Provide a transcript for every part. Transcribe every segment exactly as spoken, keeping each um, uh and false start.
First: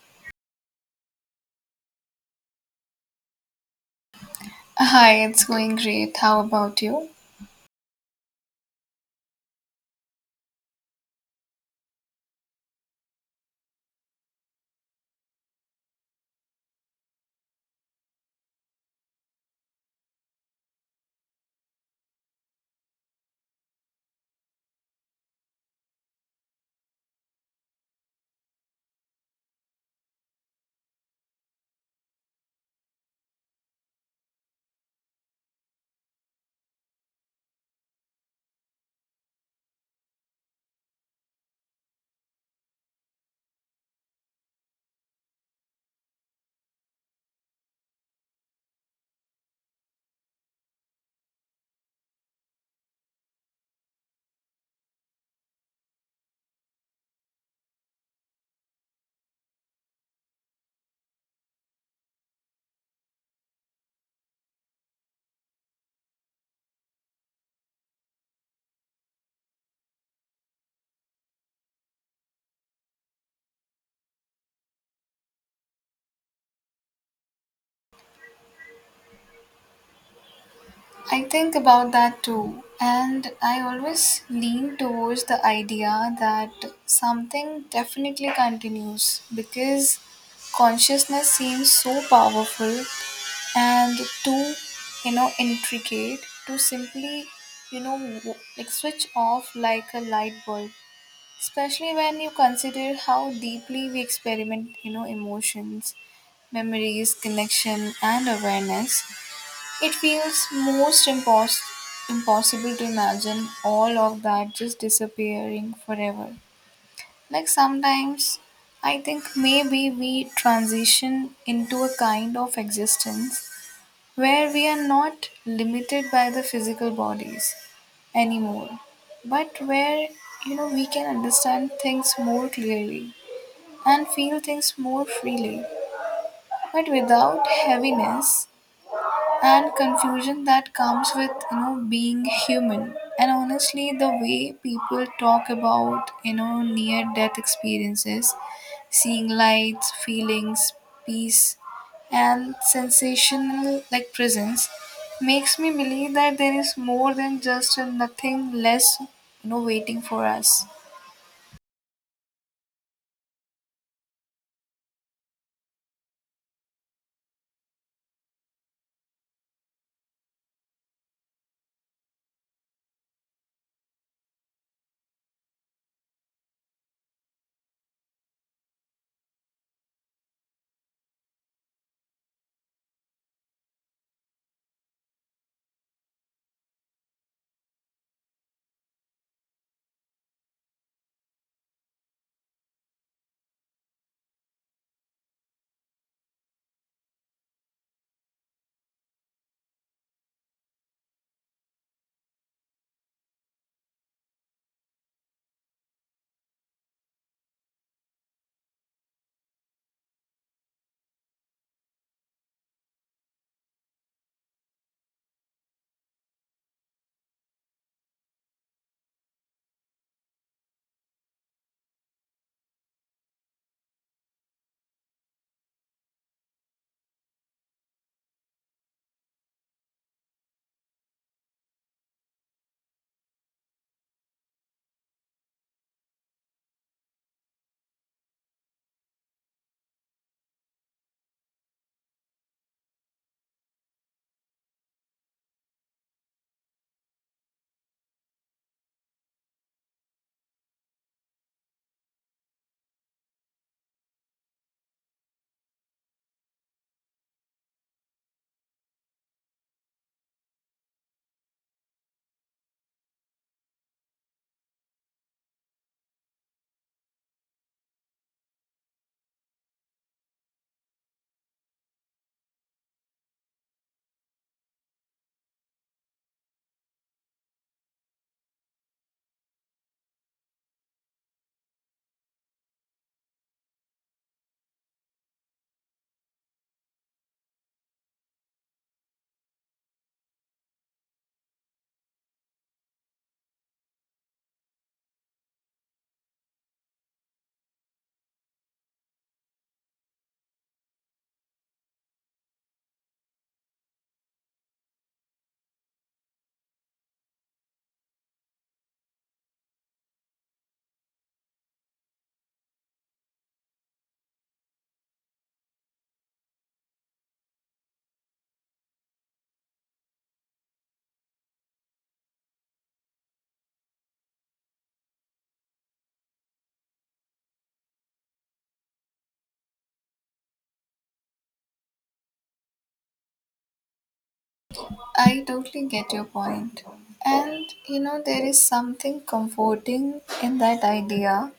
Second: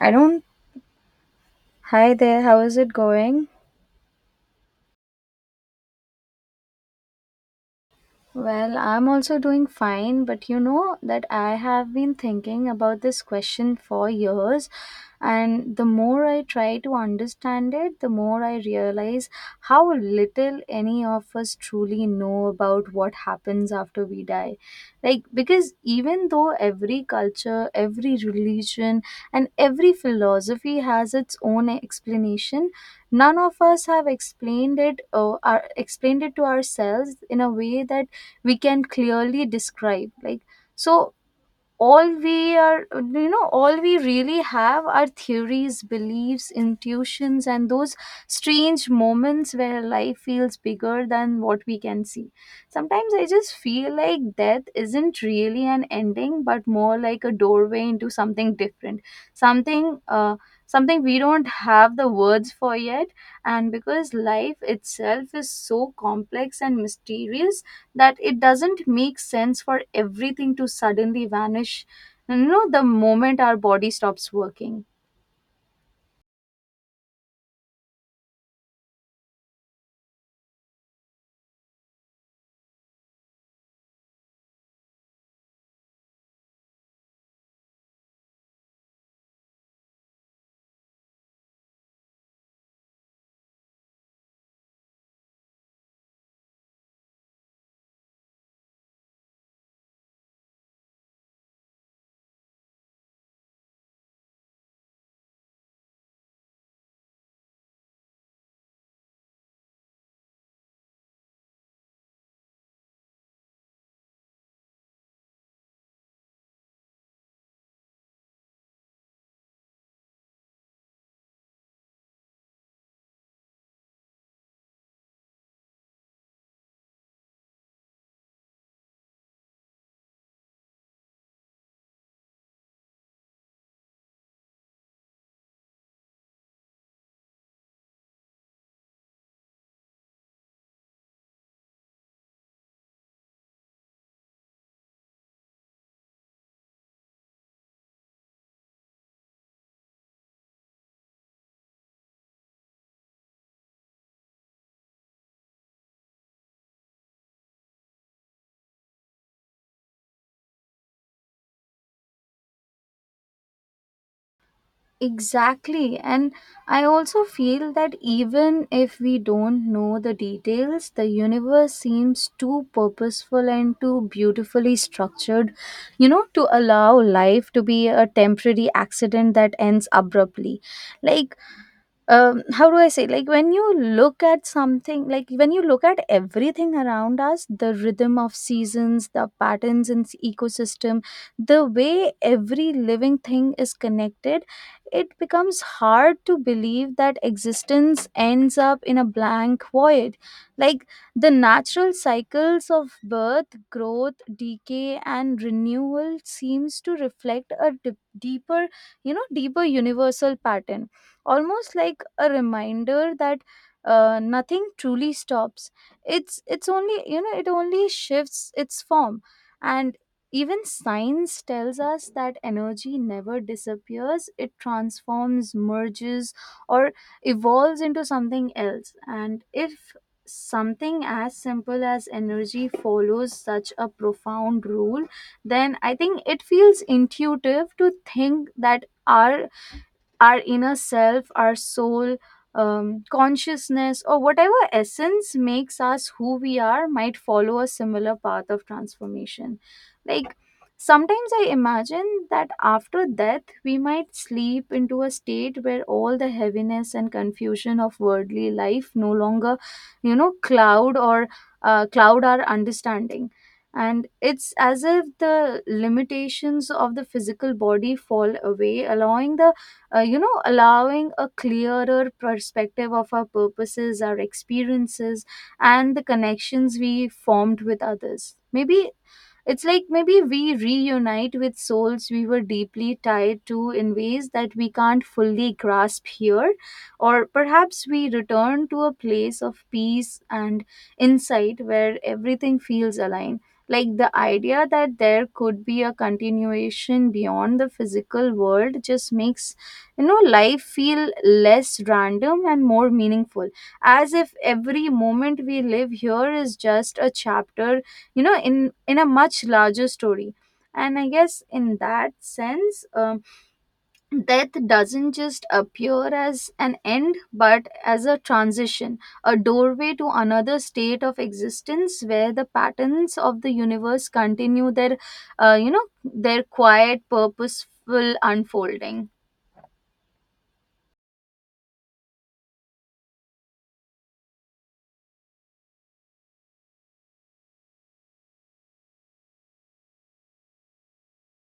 I don't. Hi there, how is it going? Hi, it's going great. How about you? Well, I'm also doing fine, but you know that I have been thinking about this question for years, and the more I try to understand it, the more I realize how little any of us truly know about what happens after we die. Like, because even though every culture, every religion, and every philosophy has its own explanation, none of us have explained it or explained it to ourselves in a way that we can clearly describe. Like, so all we are you know all we really have are theories, beliefs, intuitions, and those strange moments where life feels bigger than what we can see. Sometimes I just feel like death isn't really an ending, but more like a doorway into something different, something uh, something we don't have the words for yet. And because life itself is so complex and mysterious that it doesn't make sense for everything to suddenly vanish. You know, the moment our body stops working. I think about that too. And I always lean towards the idea that something definitely continues because consciousness seems so powerful and too, you know, intricate to simply, you know, w- like switch off like a light bulb. Especially when you consider how deeply we experiment, you know, emotions, memories, connection, and awareness. It feels most impos- impossible to imagine all of that just disappearing forever. Like sometimes I think maybe we transition into a kind of existence where we are not limited by the physical bodies anymore, but where you know we can understand things more clearly and feel things more freely, but without heaviness and confusion that comes with you know being human. And honestly, the way people talk about you know near death experiences, seeing lights, feelings, peace, and sensational like presence makes me believe that there is more than just a nothing less you know waiting for us. Exactly. And I also feel that even if we don't know the details, the universe seems too purposeful and too beautifully structured, you know, to allow life to be a temporary accident that ends abruptly. Like, um, how do I say, like when you look at something, like when you look at everything around us, the rhythm of seasons, the patterns in s- ecosystem, the way every living thing is connected, it becomes hard to believe that existence ends up in a blank void. Like the natural cycles of birth, growth, decay, and renewal seems to reflect a dip- deeper, you know, deeper universal pattern, almost like a reminder that uh, nothing truly stops. It's it's only you know it only shifts its form. And even science tells us that energy never disappears. It transforms, merges, or evolves into something else. And if something as simple as energy follows such a profound rule, then I think it feels intuitive to think that our our inner self, our soul, um, consciousness, or whatever essence makes us who we are might follow a similar path of transformation. Like, sometimes I imagine that after death, we might sleep into a state where all the heaviness and confusion of worldly life no longer, you know, cloud or uh, cloud our understanding. And it's as if the limitations of the physical body fall away, allowing the uh, you know allowing a clearer perspective of our purposes, our experiences, and the connections we formed with others. Maybe it's like maybe we reunite with souls we were deeply tied to in ways that we can't fully grasp here, or perhaps we return to a place of peace and insight where everything feels aligned. Like the idea that there could be a continuation beyond the physical world just makes you know life feel less random and more meaningful, as if every moment we live here is just a chapter, you know in in a much larger story. And I guess in that sense, um, death doesn't just appear as an end, but as a transition, a doorway to another state of existence where the patterns of the universe continue their uh, you know their quiet, purposeful unfolding. I totally get your point. And you know, there is something comforting in that idea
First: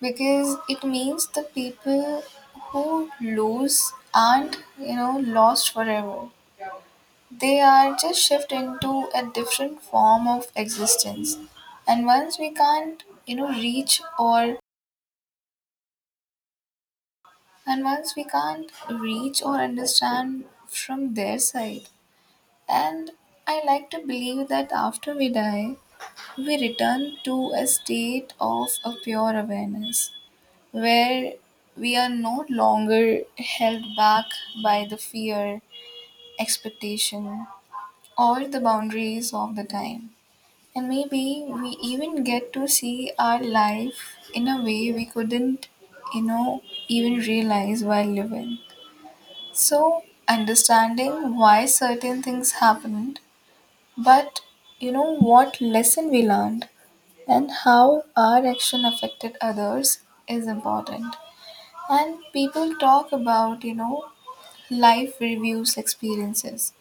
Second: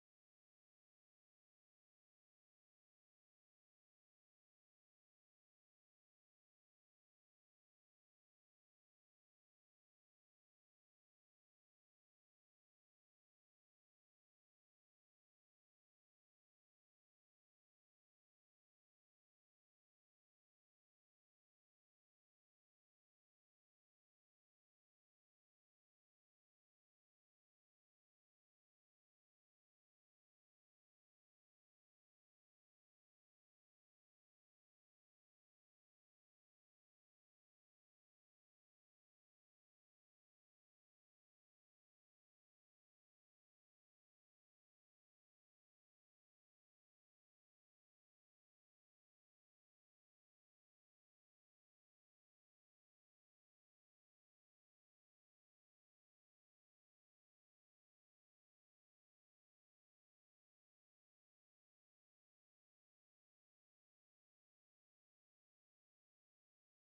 because it means the people who lose aren't you know lost forever. They are just shift into a different form of existence. and once we can't you know reach or and once we can't reach or understand from their side. And I like to believe that after we die we return to a state of a pure awareness where we are no longer held back by the fear, expectation, or the boundaries of the time. And maybe we even get to see our life in a way we couldn't, you know, even realize while living. So, understanding why certain things happened, but you know, what lesson we learned and how our action affected others is important. And people talk about, you know, life reviews experiences.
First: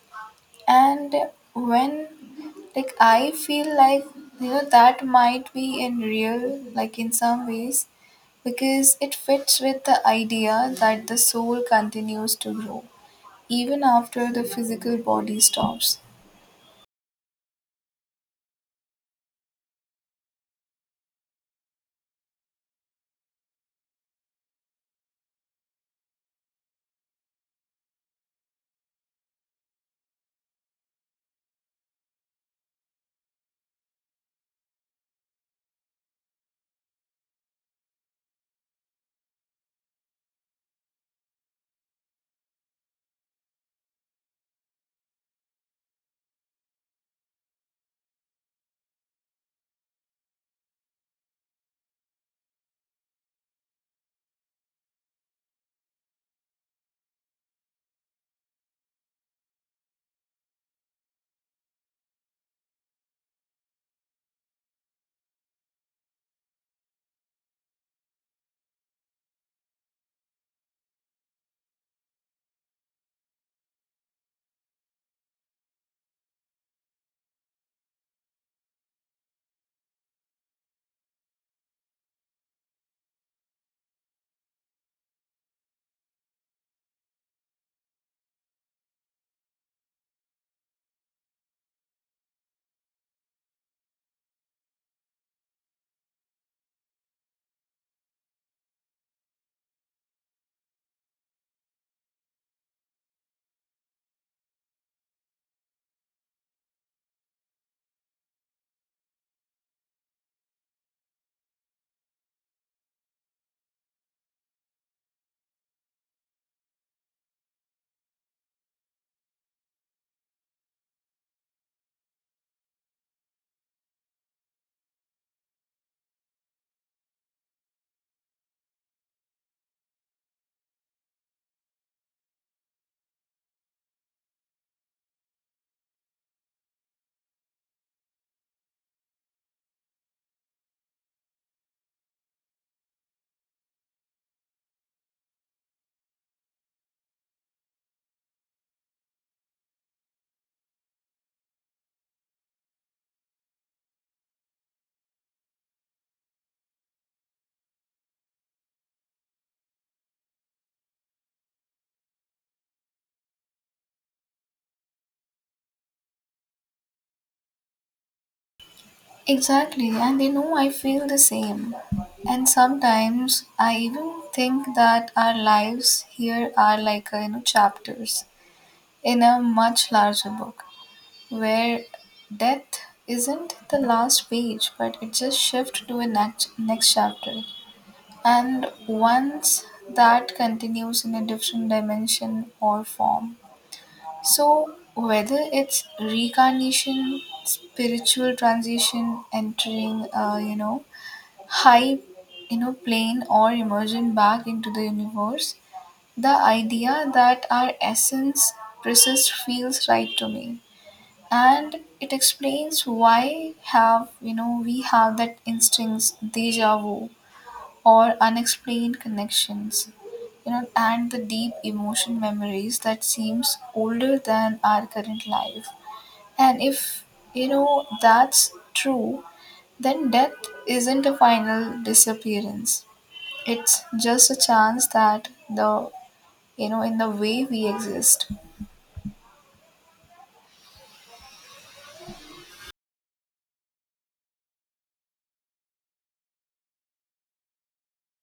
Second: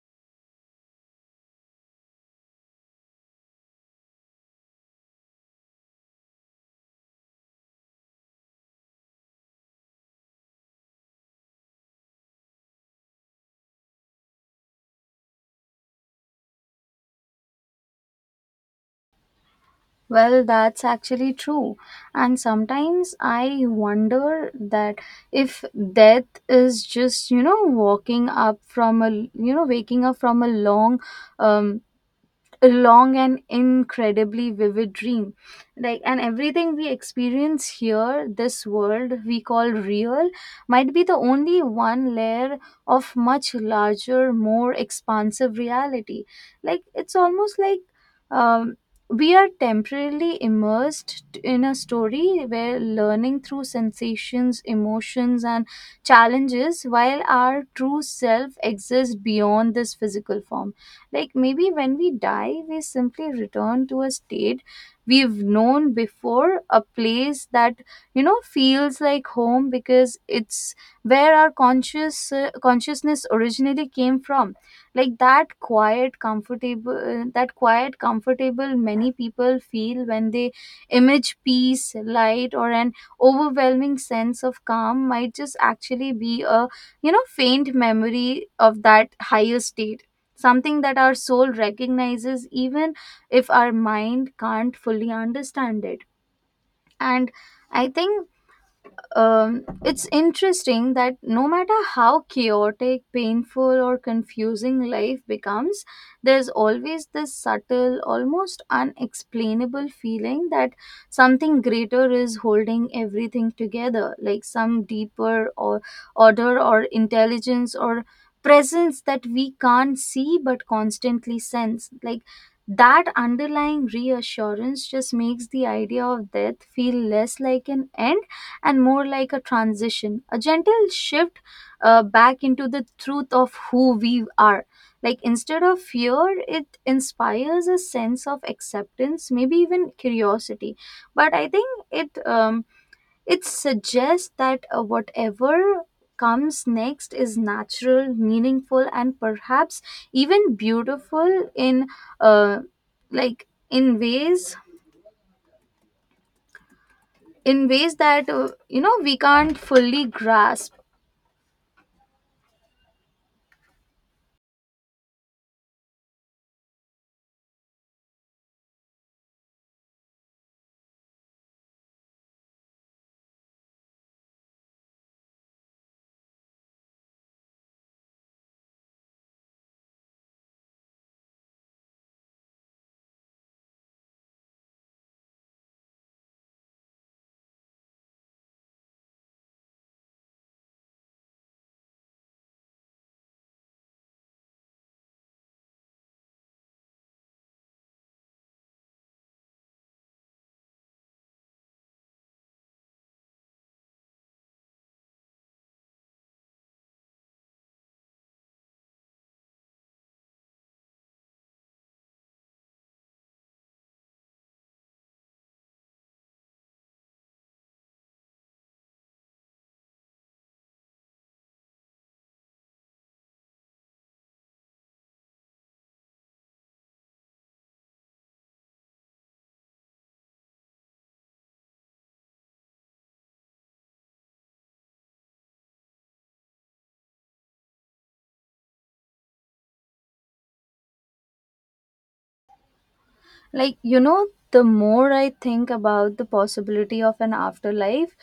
And when like I feel like, you know, that might be in real, like in some ways, because it fits with the idea that the soul continues to grow even after the physical body stops. Well, that's actually true. And sometimes I wonder that if death is just you know, walking up from a, you know, waking up from a long um, a long and incredibly vivid dream. Like, and everything we experience here, this world we call real, might be the only one layer of much larger, more expansive reality. Like it's almost like, um, we are temporarily immersed in a story where learning through sensations, emotions, and challenges, while our true self exists beyond this physical form. Like maybe when we die, we simply return to a state we've known before, a place that, you know, feels like home because it's where our conscious uh, consciousness originally came from. Like that quiet, comfortable, that quiet, comfortable many people feel when they image peace, light, or an overwhelming sense of calm might just actually be a you know faint memory of that higher state, something that our soul recognizes even if our mind can't fully understand it. And I think, um, it's interesting that no matter how chaotic, painful, or confusing life becomes, there's always this subtle, almost unexplainable feeling that something greater is holding everything together, like some deeper, or order, or intelligence, or presence that we can't see but constantly sense. Like that underlying reassurance just makes the idea of death feel less like an end and more like a transition, a gentle shift uh, back into the truth of who we are. Like, instead of fear, it inspires a sense of acceptance, maybe even curiosity. But I think it um, it suggests that uh, whatever comes next is natural, meaningful, and perhaps even beautiful in uh, like in ways in ways that uh, you know we can't fully grasp. Exactly, and you know, I feel the same. And sometimes I even think that our lives here are like, uh, you know, chapters in a much larger book where death isn't the last page, but it just shifts to a next, next chapter. And once that continues in a different dimension or form. So whether it's reincarnation, spiritual transition, entering uh, you know high you know plane, or emerging back into the universe, the idea that our essence persists feels right to me. And it explains why have you know we have that instincts deja vu or unexplained connections, you know and the deep emotion memories that seems older than our current life. And if you know that's true, then death isn't a final disappearance. It's just a chance that the you know in the way we exist. Like, you know the more I think about the possibility of an afterlife,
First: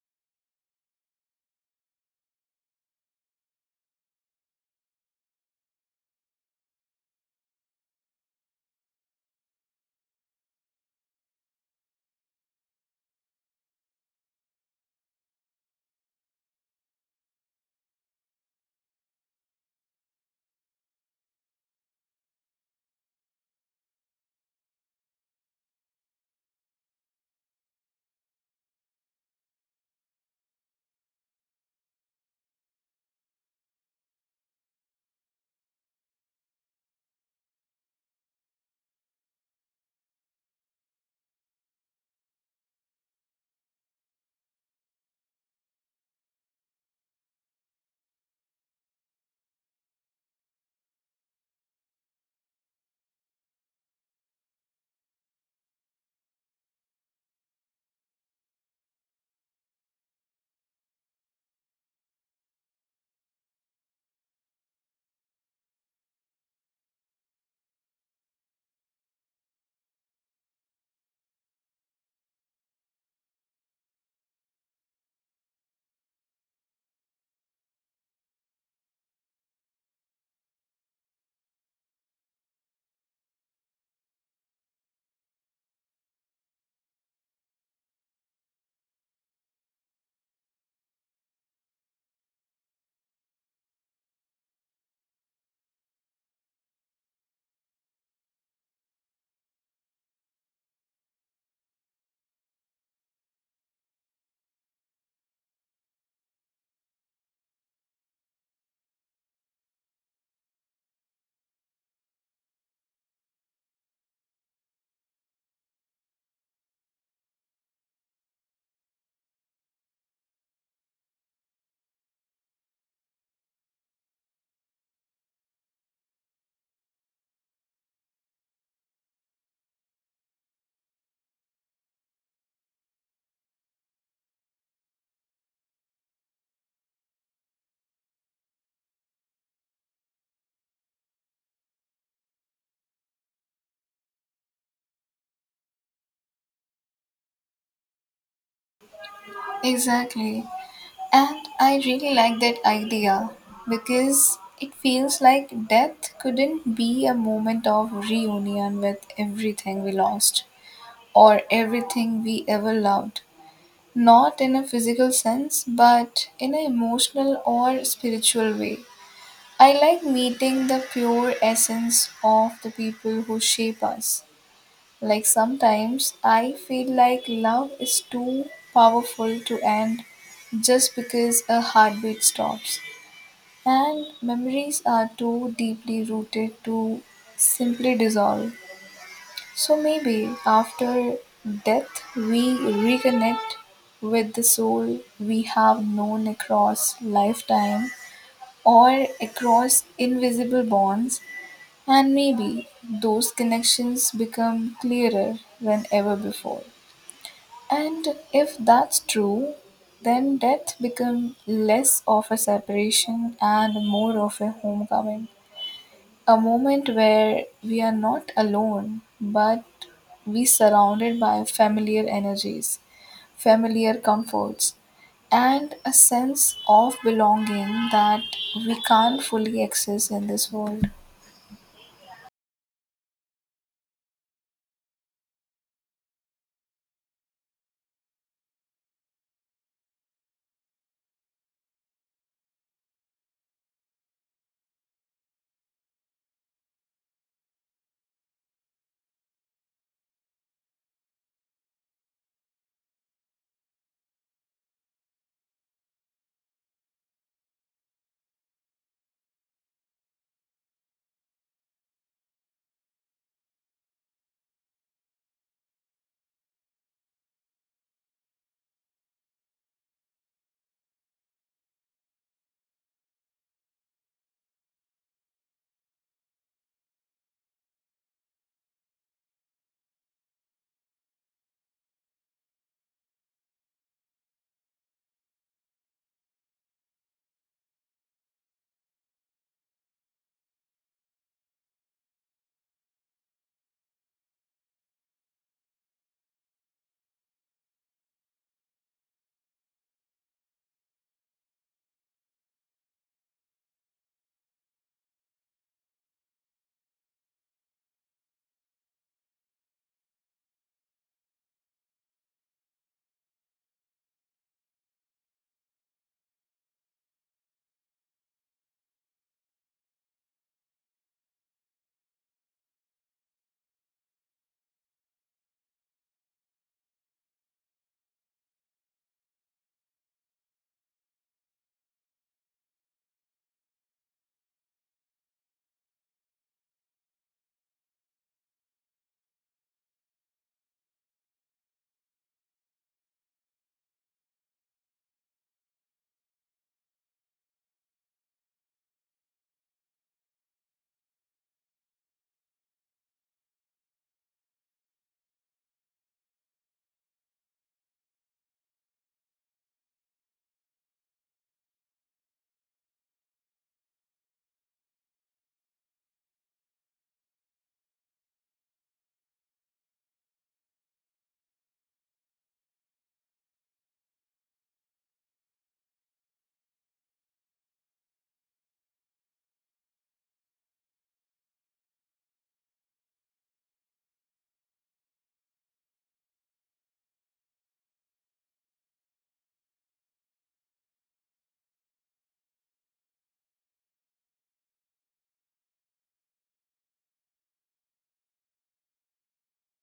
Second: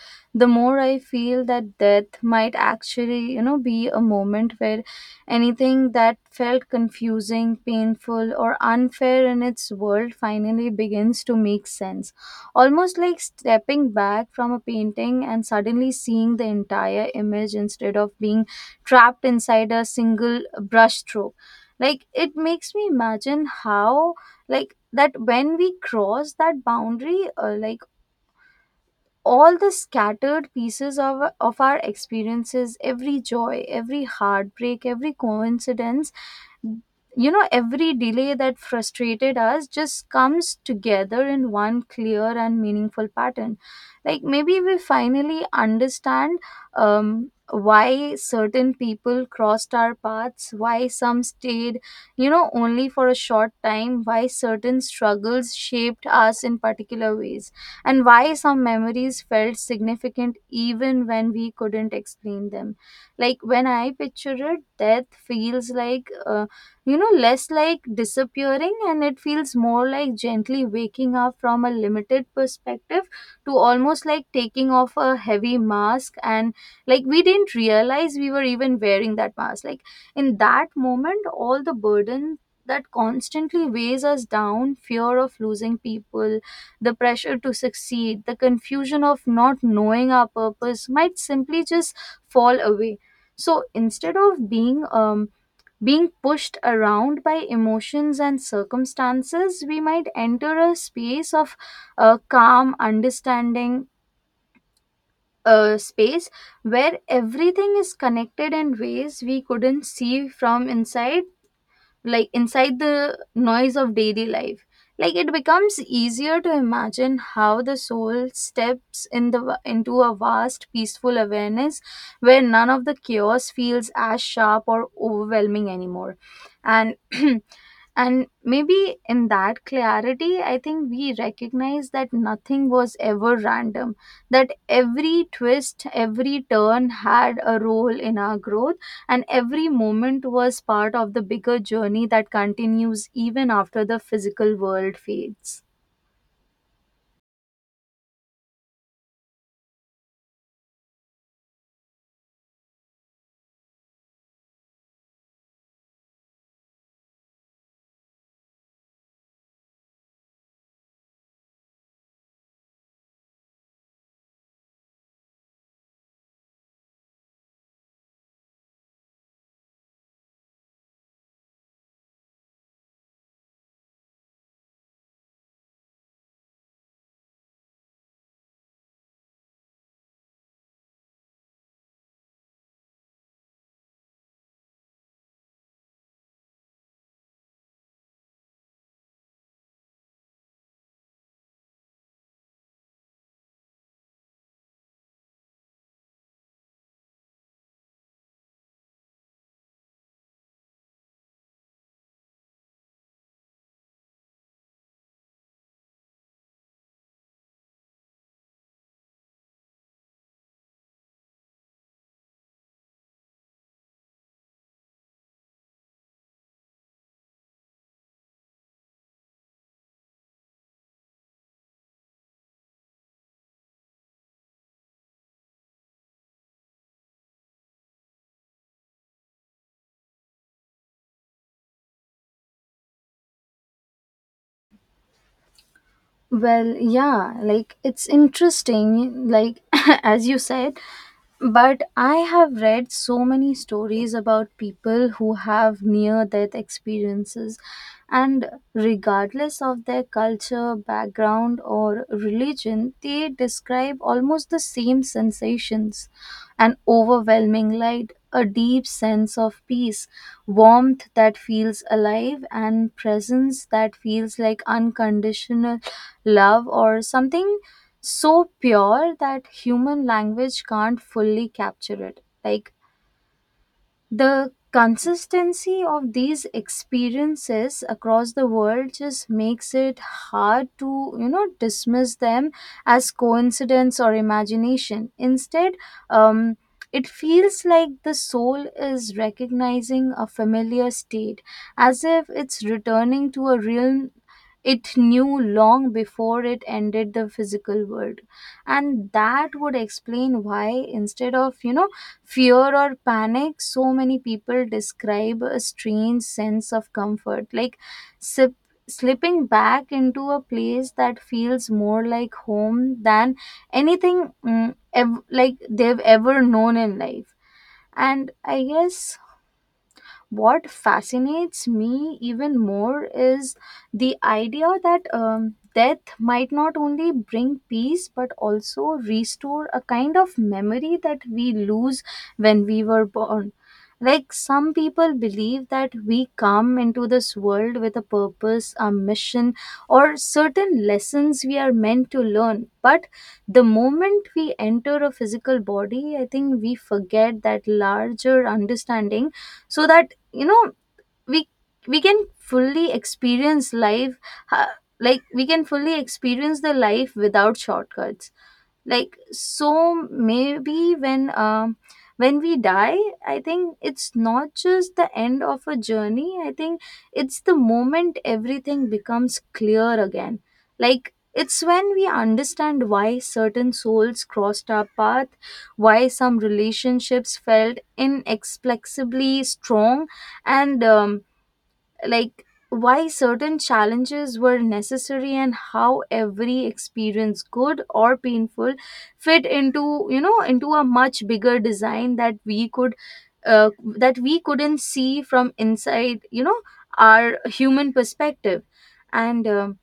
the more I feel that death might actually you know be a moment where anything that felt confusing, painful, or unfair in its world finally begins to make sense, almost like stepping back from a painting and suddenly seeing the entire image instead of being trapped inside a single brushstroke. Like it makes me imagine how, like, that when we cross that boundary, uh, like, all the scattered pieces of of our experiences, every joy, every heartbreak, every coincidence, you know every delay that frustrated us, just comes together in one clear and meaningful pattern. Like maybe we finally understand, um, why certain people crossed our paths, why some stayed you know only for a short time, why certain struggles shaped us in particular ways, and why some memories felt significant even when we couldn't explain them. Like when I picture it, death feels like uh, you know less like disappearing, and it feels more like gently waking up from a limited perspective, to almost like taking off a heavy mask. And like we didn't realize we were even wearing that mask. Like in that moment, all the burden that constantly weighs us down, fear of losing people, the pressure to succeed, the confusion of not knowing our purpose, might simply just fall away. So instead of being um being pushed around by emotions and circumstances, we might enter a space of uh, calm, understanding, uh, space where everything is connected in ways we couldn't see from inside, like inside the noise of daily life. Like it becomes easier to imagine how the soul steps in the into a vast, peaceful awareness where none of the chaos feels as sharp or overwhelming anymore. And and maybe in that clarity I think we recognize that nothing was ever random, that every twist, every turn had a role in our growth, and every moment was part of the bigger journey that continues even after the physical world fades. Exactly, and I really like that idea because it feels like death couldn't be a moment of reunion with everything we lost or everything we ever loved. Not in a physical sense, but in an emotional or spiritual way. I like meeting the pure essence of the people who shape us. Like sometimes I feel like love is too powerful to end just because a heartbeat stops. And memories are too deeply rooted to simply dissolve. So maybe after death we reconnect with the soul we have known across lifetime or across invisible bonds, and maybe those connections become clearer than ever before. And if that's true, then death becomes less of a separation and more of a homecoming. A moment where we are not alone, but we surrounded by familiar energies, familiar comforts, and a sense of belonging that we can't fully access in this world. Well, yeah, like it's interesting, like as you said, but I have read so many stories about people who have near death experiences, and regardless of their culture, background, or religion, they describe almost the same sensations: an overwhelming light, a deep sense of peace, warmth that feels alive, and presence that feels like unconditional love, or something so pure that human language can't fully capture it. Like, the consistency of these experiences across the world just makes it hard to, you know, dismiss them as coincidence or imagination. Instead, um, it feels like the soul is recognizing a familiar state, as if it's returning to a realm it knew long before it ended the physical world. And that would explain why, instead of, you know, fear or panic, so many people describe a strange sense of comfort, like sip, slipping back into a place that feels more like home than anything mm, ev- like they've ever known in life. And I guess what fascinates me even more is the idea that, um, death might not only bring peace but also restore a kind of memory that we lose when we were born. Like some people believe that we come into this world with a purpose, a mission, or certain lessons we are meant to learn. But the moment we enter a physical body, I think we forget that larger understanding so that you know we we can fully experience life, uh, like we can fully experience the life without shortcuts. Like so maybe when um when we die, I think it's not just the end of a journey. I think it's the moment everything becomes clear again. Like it's when we understand why certain souls crossed our path, why some relationships felt inexplicably strong, and um, like why certain challenges were necessary, and how every experience, good or painful, fit into, you know into a much bigger design that we could uh, that we couldn't see from inside, you know our human perspective. And um,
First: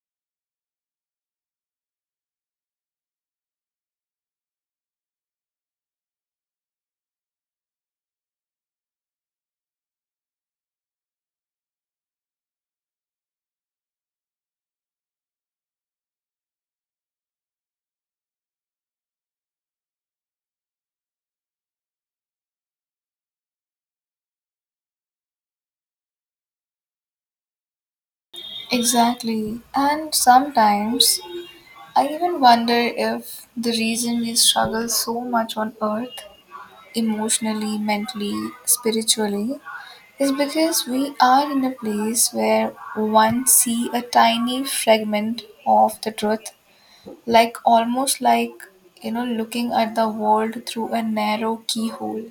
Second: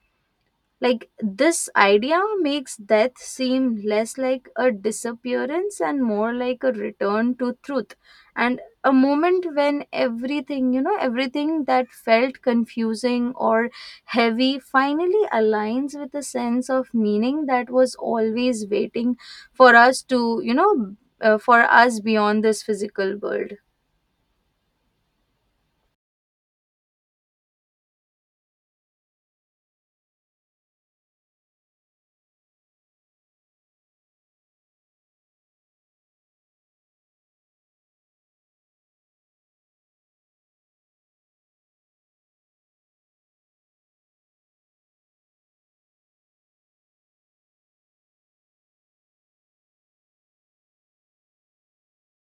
Like this idea makes death seem less like a disappearance and more like a return to truth, and a moment when everything, you know, everything that felt confusing or heavy finally aligns with a sense of meaning that was always waiting for us to, you know, uh, for us beyond this physical world. Exactly. And sometimes I even wonder if the reason we struggle so much on earth, emotionally, mentally, spiritually, is because we are in a place where one see a tiny fragment of the truth, like almost like you know looking at the world through a narrow keyhole.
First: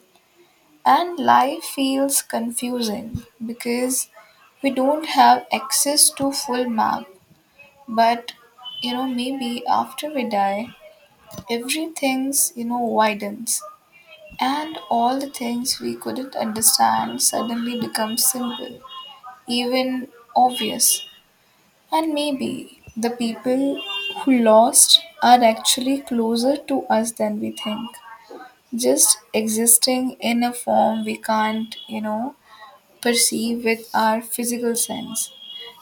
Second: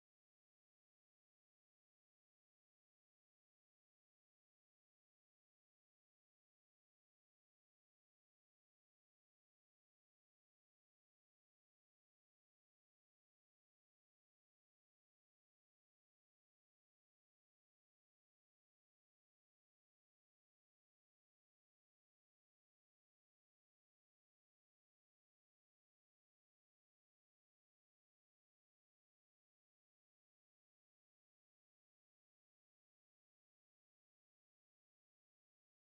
And life feels confusing because we don't have access to full map. But you know maybe after we die, everything's, you know, widens, and all the things we couldn't understand suddenly become simple, even obvious. And maybe the people who lost are actually closer to us than we think, just existing in a form we can't, you know, perceive with our physical sense,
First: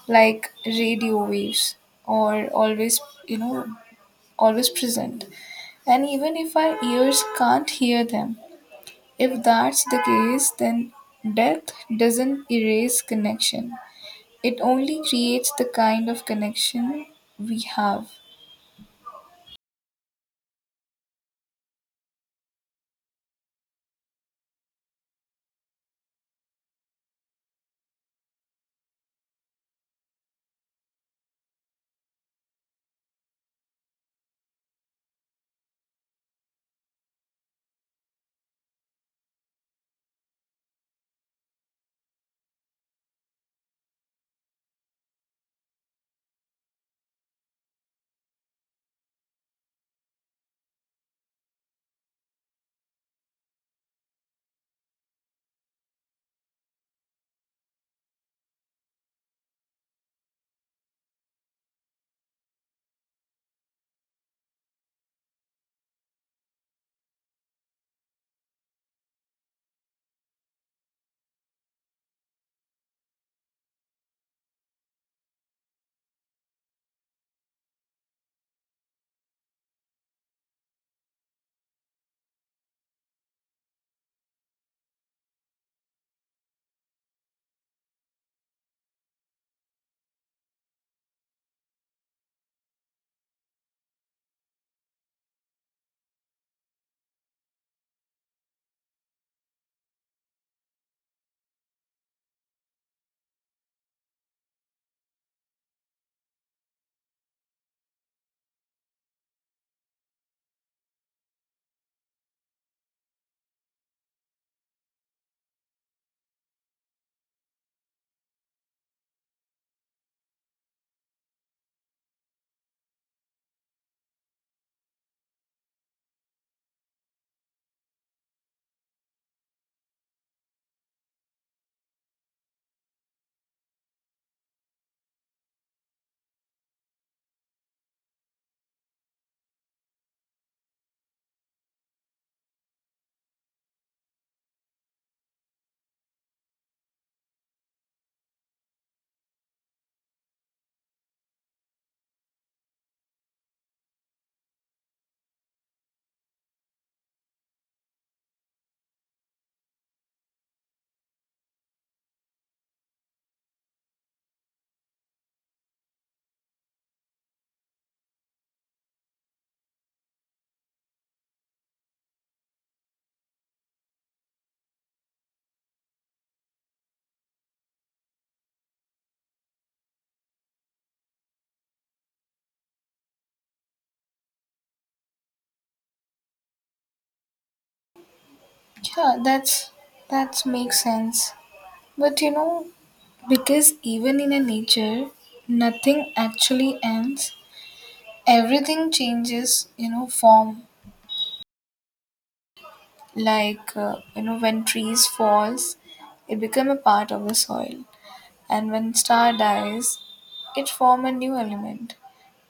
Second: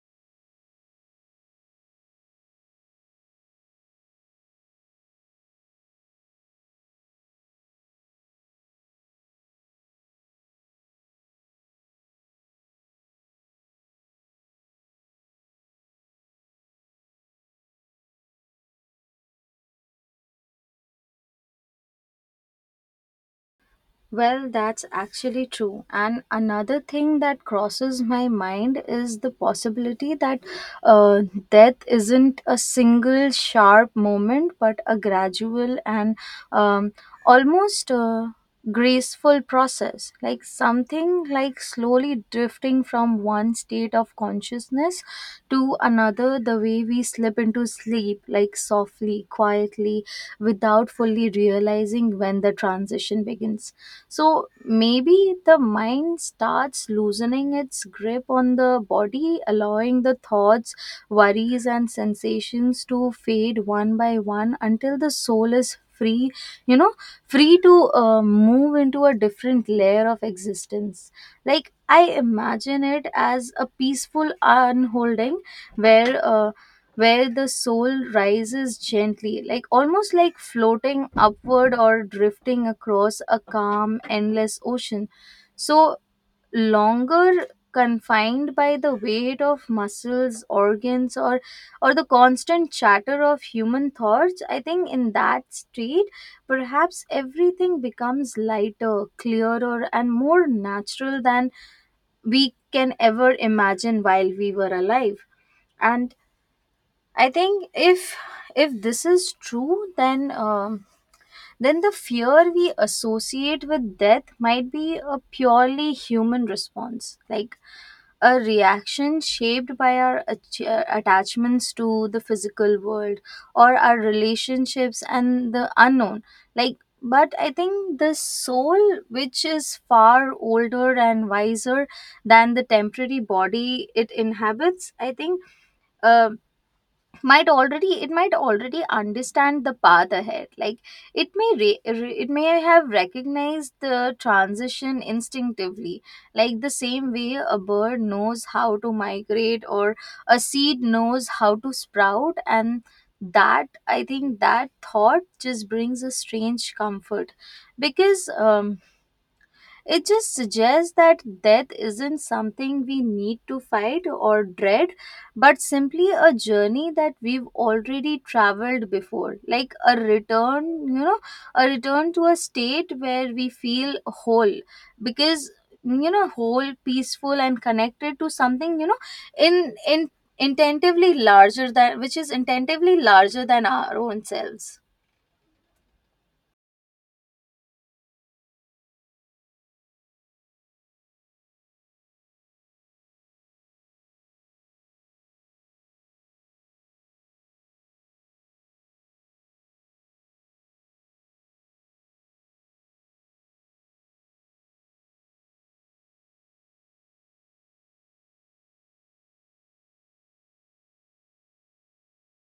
like radio waves, or always, you know, always present. And even if our ears can't hear them, if that's the case, then death doesn't erase connection. It only creates the kind of connection we have. Well, that's actually true. And another thing that crosses my mind is the possibility that uh, death isn't a single sharp moment, but a gradual and, um, almost uh, graceful process. Like something like slowly drifting from one state of consciousness to another, the way we slip into sleep, like softly, quietly, without fully realizing when the transition begins. So maybe the mind starts loosening its grip on the body, allowing the thoughts, worries, and sensations to fade one by one until the soul is free, you know, free to uh, move into a different layer of existence. Like I imagine it as a peaceful unholding where. Uh, where the soul rises gently, like almost like floating upward or drifting across a calm, endless ocean. So, longer confined by the weight of muscles, organs, or or the constant chatter of human thoughts, I think in that state, perhaps everything becomes lighter, clearer, and more natural than we can ever imagine while we were alive. And I think if if this is true, then um, then the fear we associate with death might be a purely human response, like a reaction shaped by our ach- uh, attachments to the physical world, or our relationships and the unknown. Like, but I think the soul, which is far older and wiser than the temporary body it inhabits, I think. Um, might already, it might already understand the path ahead. Like it may re- re- it may have recognized the transition instinctively, like the same way a bird knows how to migrate or a seed knows how to sprout. And that I think that thought just brings a strange comfort, because um, it just suggests that death isn't something we need to fight or dread, but simply a journey that we've already traveled before. Like a return, you know, a return to a state where we feel whole. Because, you know whole, peaceful, and connected to something, you know in in intentively larger than, which is intentively larger than, our own selves. Yeah, that's that makes sense. But you know, because even in a nature, nothing actually ends. Everything changes, you know, form. Like uh, you know, when trees falls, it become a part of the soil, and when star dies, it form a new element.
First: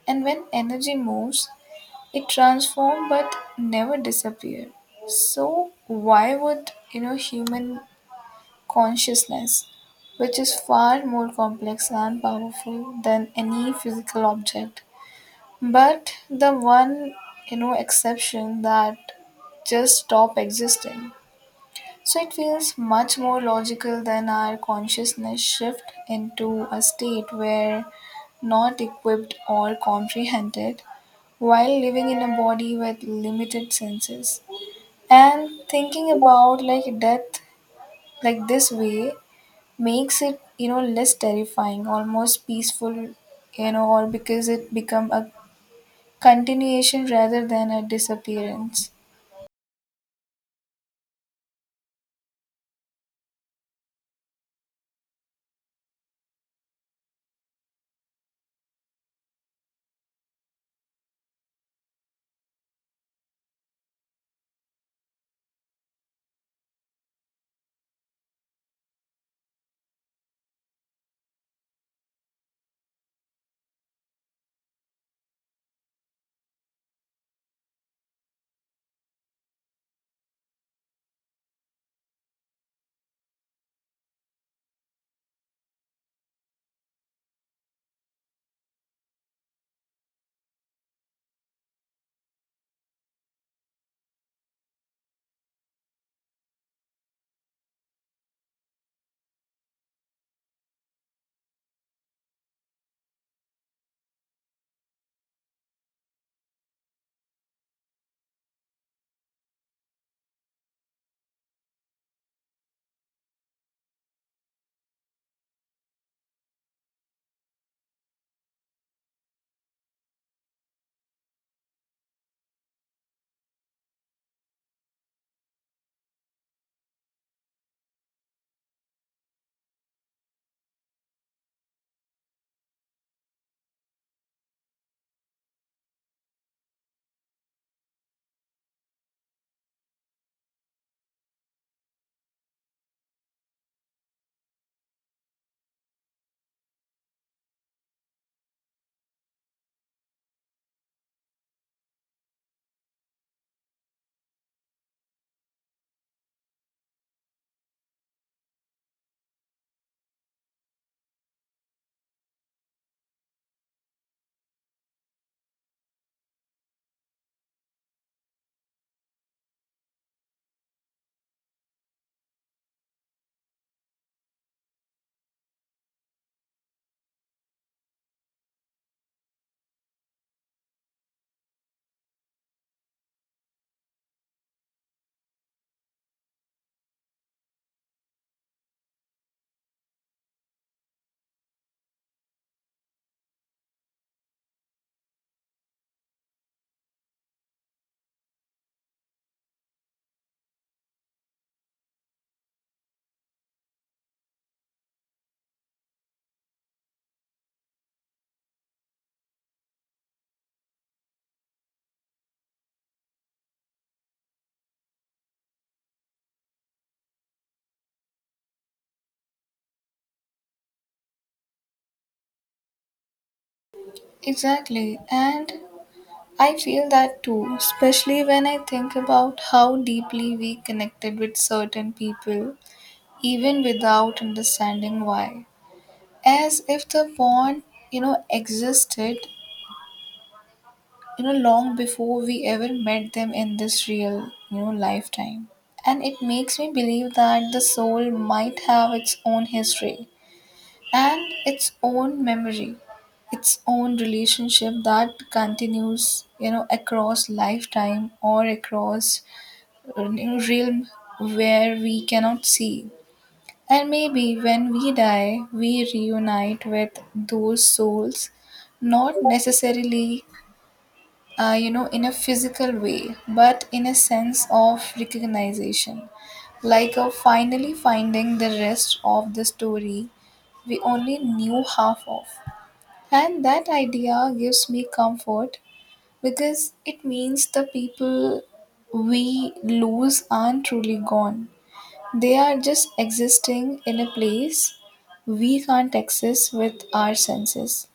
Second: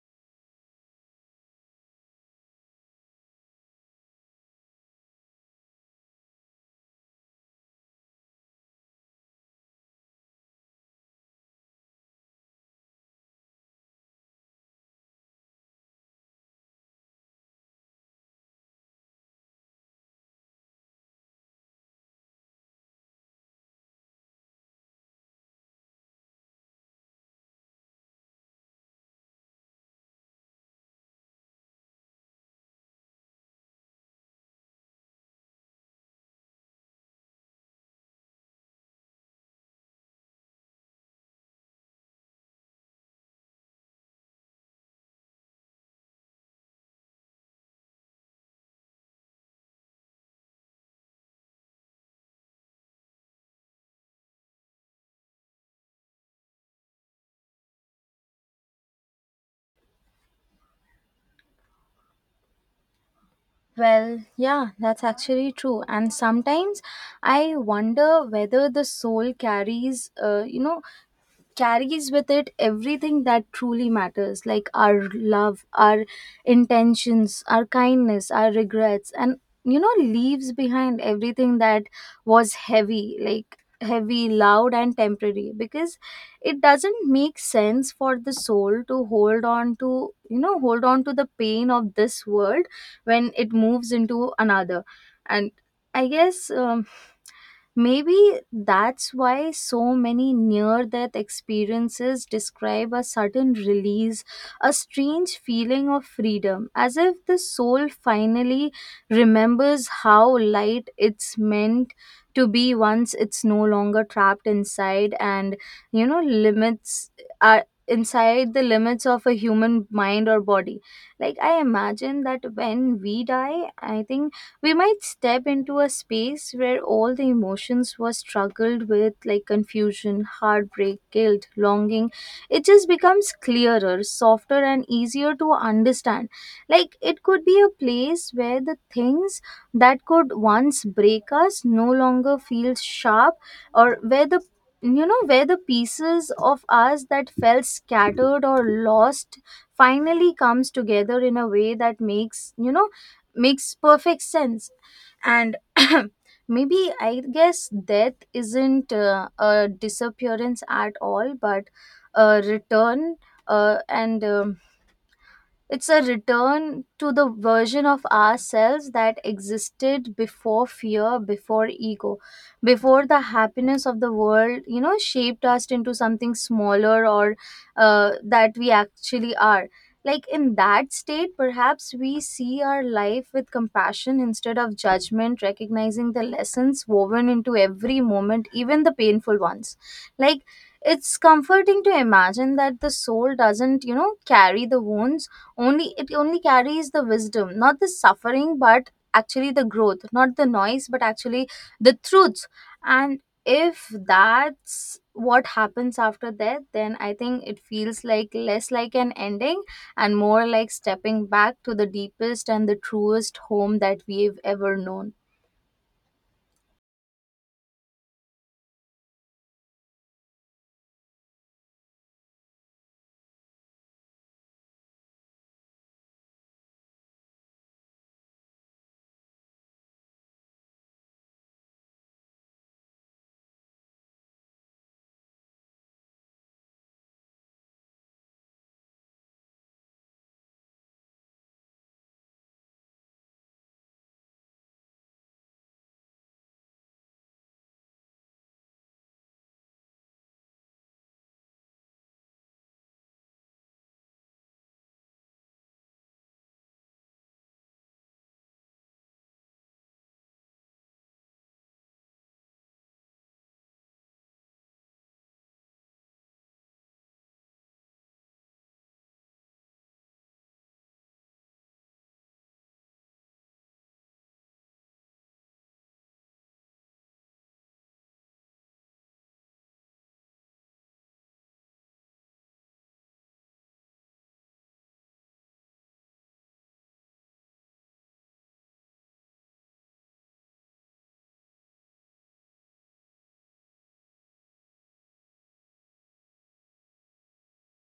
And when energy moves, it transformed but never disappeared. So why would you know human consciousness, which is far more complex and powerful than any physical object, but the one you know exception that just stop existing. So it feels much more logical than our consciousness shift into a state where not equipped or comprehended while living in a body with limited senses. And thinking about like death like this way makes it you know less terrifying, almost peaceful, you know or because it become a continuation rather than a disappearance. Well, yeah, that's actually true. And sometimes I wonder whether the soul carries, uh, you know, carries with it everything that truly matters, like our love, our intentions, our kindness, our regrets, and, you know leaves behind everything that was heavy, like heavy, loud, and temporary, because it doesn't make sense for the soul to hold on to, you know hold on to the pain of this world when it moves into another. And I guess, um, maybe that's why so many near death experiences describe a sudden release, a strange feeling of freedom, as if the soul finally remembers how light it's meant to be once it's no longer trapped inside and, you know, limits are inside the limits of a human mind or body. Like, I imagine that when we die, I think we might step into a space where all the emotions were struggled with, like confusion, heartbreak, guilt, longing, it just becomes clearer, softer, and easier to understand. Like it could be a place where the things that could once break us no longer feel sharp, or where the, you know where the pieces of us that felt scattered or lost finally comes together in a way that makes, you know makes perfect sense. And maybe I guess death isn't uh, a disappearance at all, but a return. Uh, and um, It's a return to the version of ourselves that existed before fear, before ego, before the happiness of the world, you know, shaped us into something smaller or uh, that we actually are. Like in that state, perhaps we see our life with compassion instead of judgment, recognizing the lessons woven into every moment, even the painful ones. Like it's comforting to imagine that the soul doesn't, you know, carry the wounds. Only it only carries the wisdom, not the suffering, but actually the growth, not the noise, but actually the truths. And if that's what happens after that, then I think it feels like less like an ending and more like stepping back to the deepest and the truest home that we've ever known. Exactly, and I feel that too, especially when I think about how deeply we connected with certain people even without understanding why, as if the bond you know existed you know long before we ever met them in this real you know lifetime. And it makes me believe that the soul might have its own history and its own memory, its own relationship that continues you know across lifetime or across uh, you know, realm where we cannot see. And maybe when we die, we reunite with those souls, not necessarily, uh, you know, in a physical way, but in a sense of recognition, like of finally finding the rest of the story we only knew half of. And that idea gives me comfort because it means the people we lose aren't truly gone. They are just existing in a place we can't access with our senses.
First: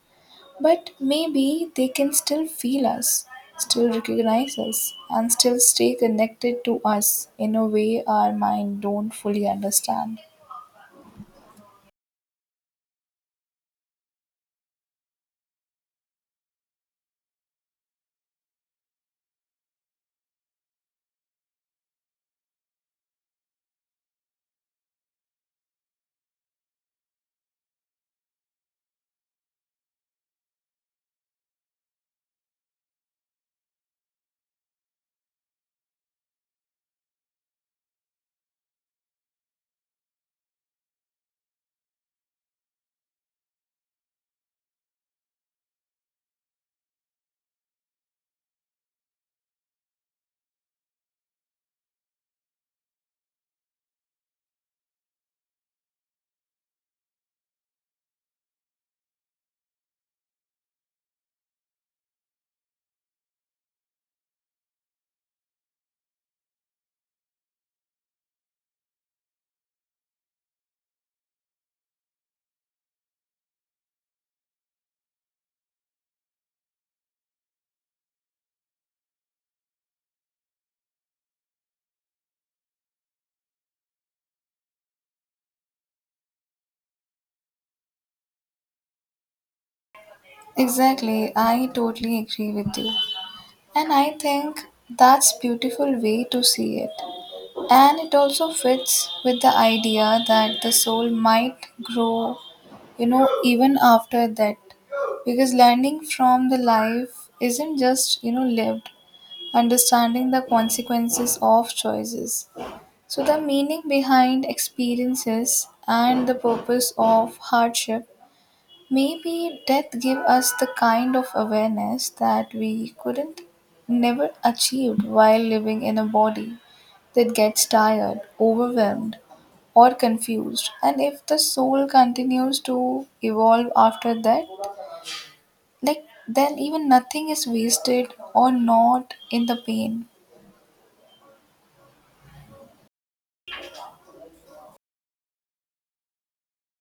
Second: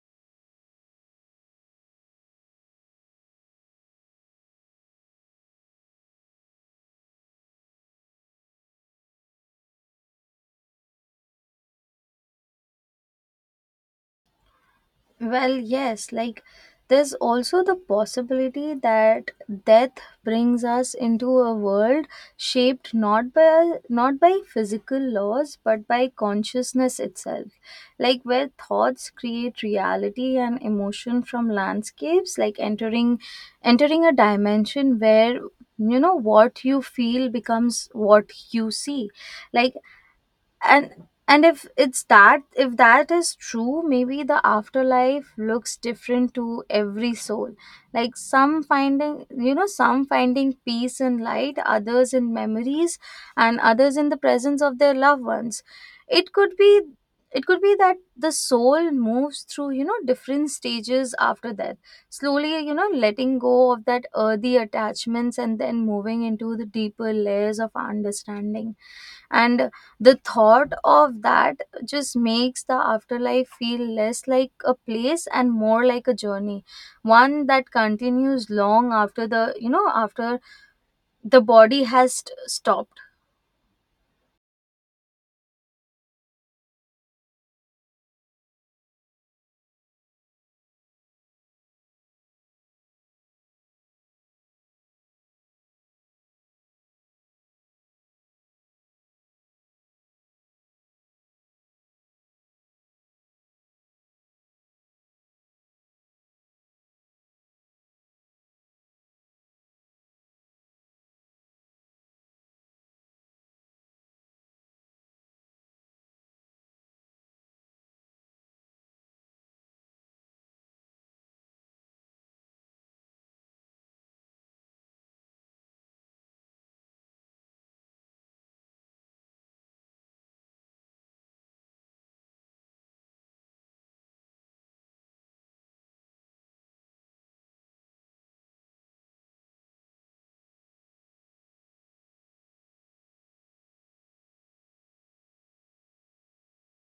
But maybe they can still feel us, still recognize us, and still stay connected to us in a way our mind don't fully understand. Well, yes, like there's also the possibility that death brings us into a world shaped not by not by physical laws, but by consciousness itself. Like where thoughts create reality and emotion from landscapes, like entering entering a dimension where, you know what you feel becomes what you see. Like, and and if it's that, if that is true, maybe the afterlife looks different to every soul. Like some finding, you know some finding peace in light, others in memories, and others in the presence of their loved ones. It could be it could be that the soul moves through, you know different stages after death, slowly, you know letting go of that earthy attachments, and then moving into the deeper layers of understanding. And the thought of that just makes the afterlife feel less like a place and more like a journey, one that continues long after the, you know after the body has st- stopped. Exactly, I totally agree with you. And I think that's beautiful way to see it. And it also fits with the idea that the soul might grow, you know, even after that. Because learning from the life isn't just, you know, lived, understanding the consequences of choices. So, the meaning behind experiences and the purpose of hardship. Maybe death gave us the kind of awareness that we couldn't never achieved while living in a body that gets tired, overwhelmed, or confused. And if the soul continues to evolve after that, like then even nothing is wasted or not in the pain.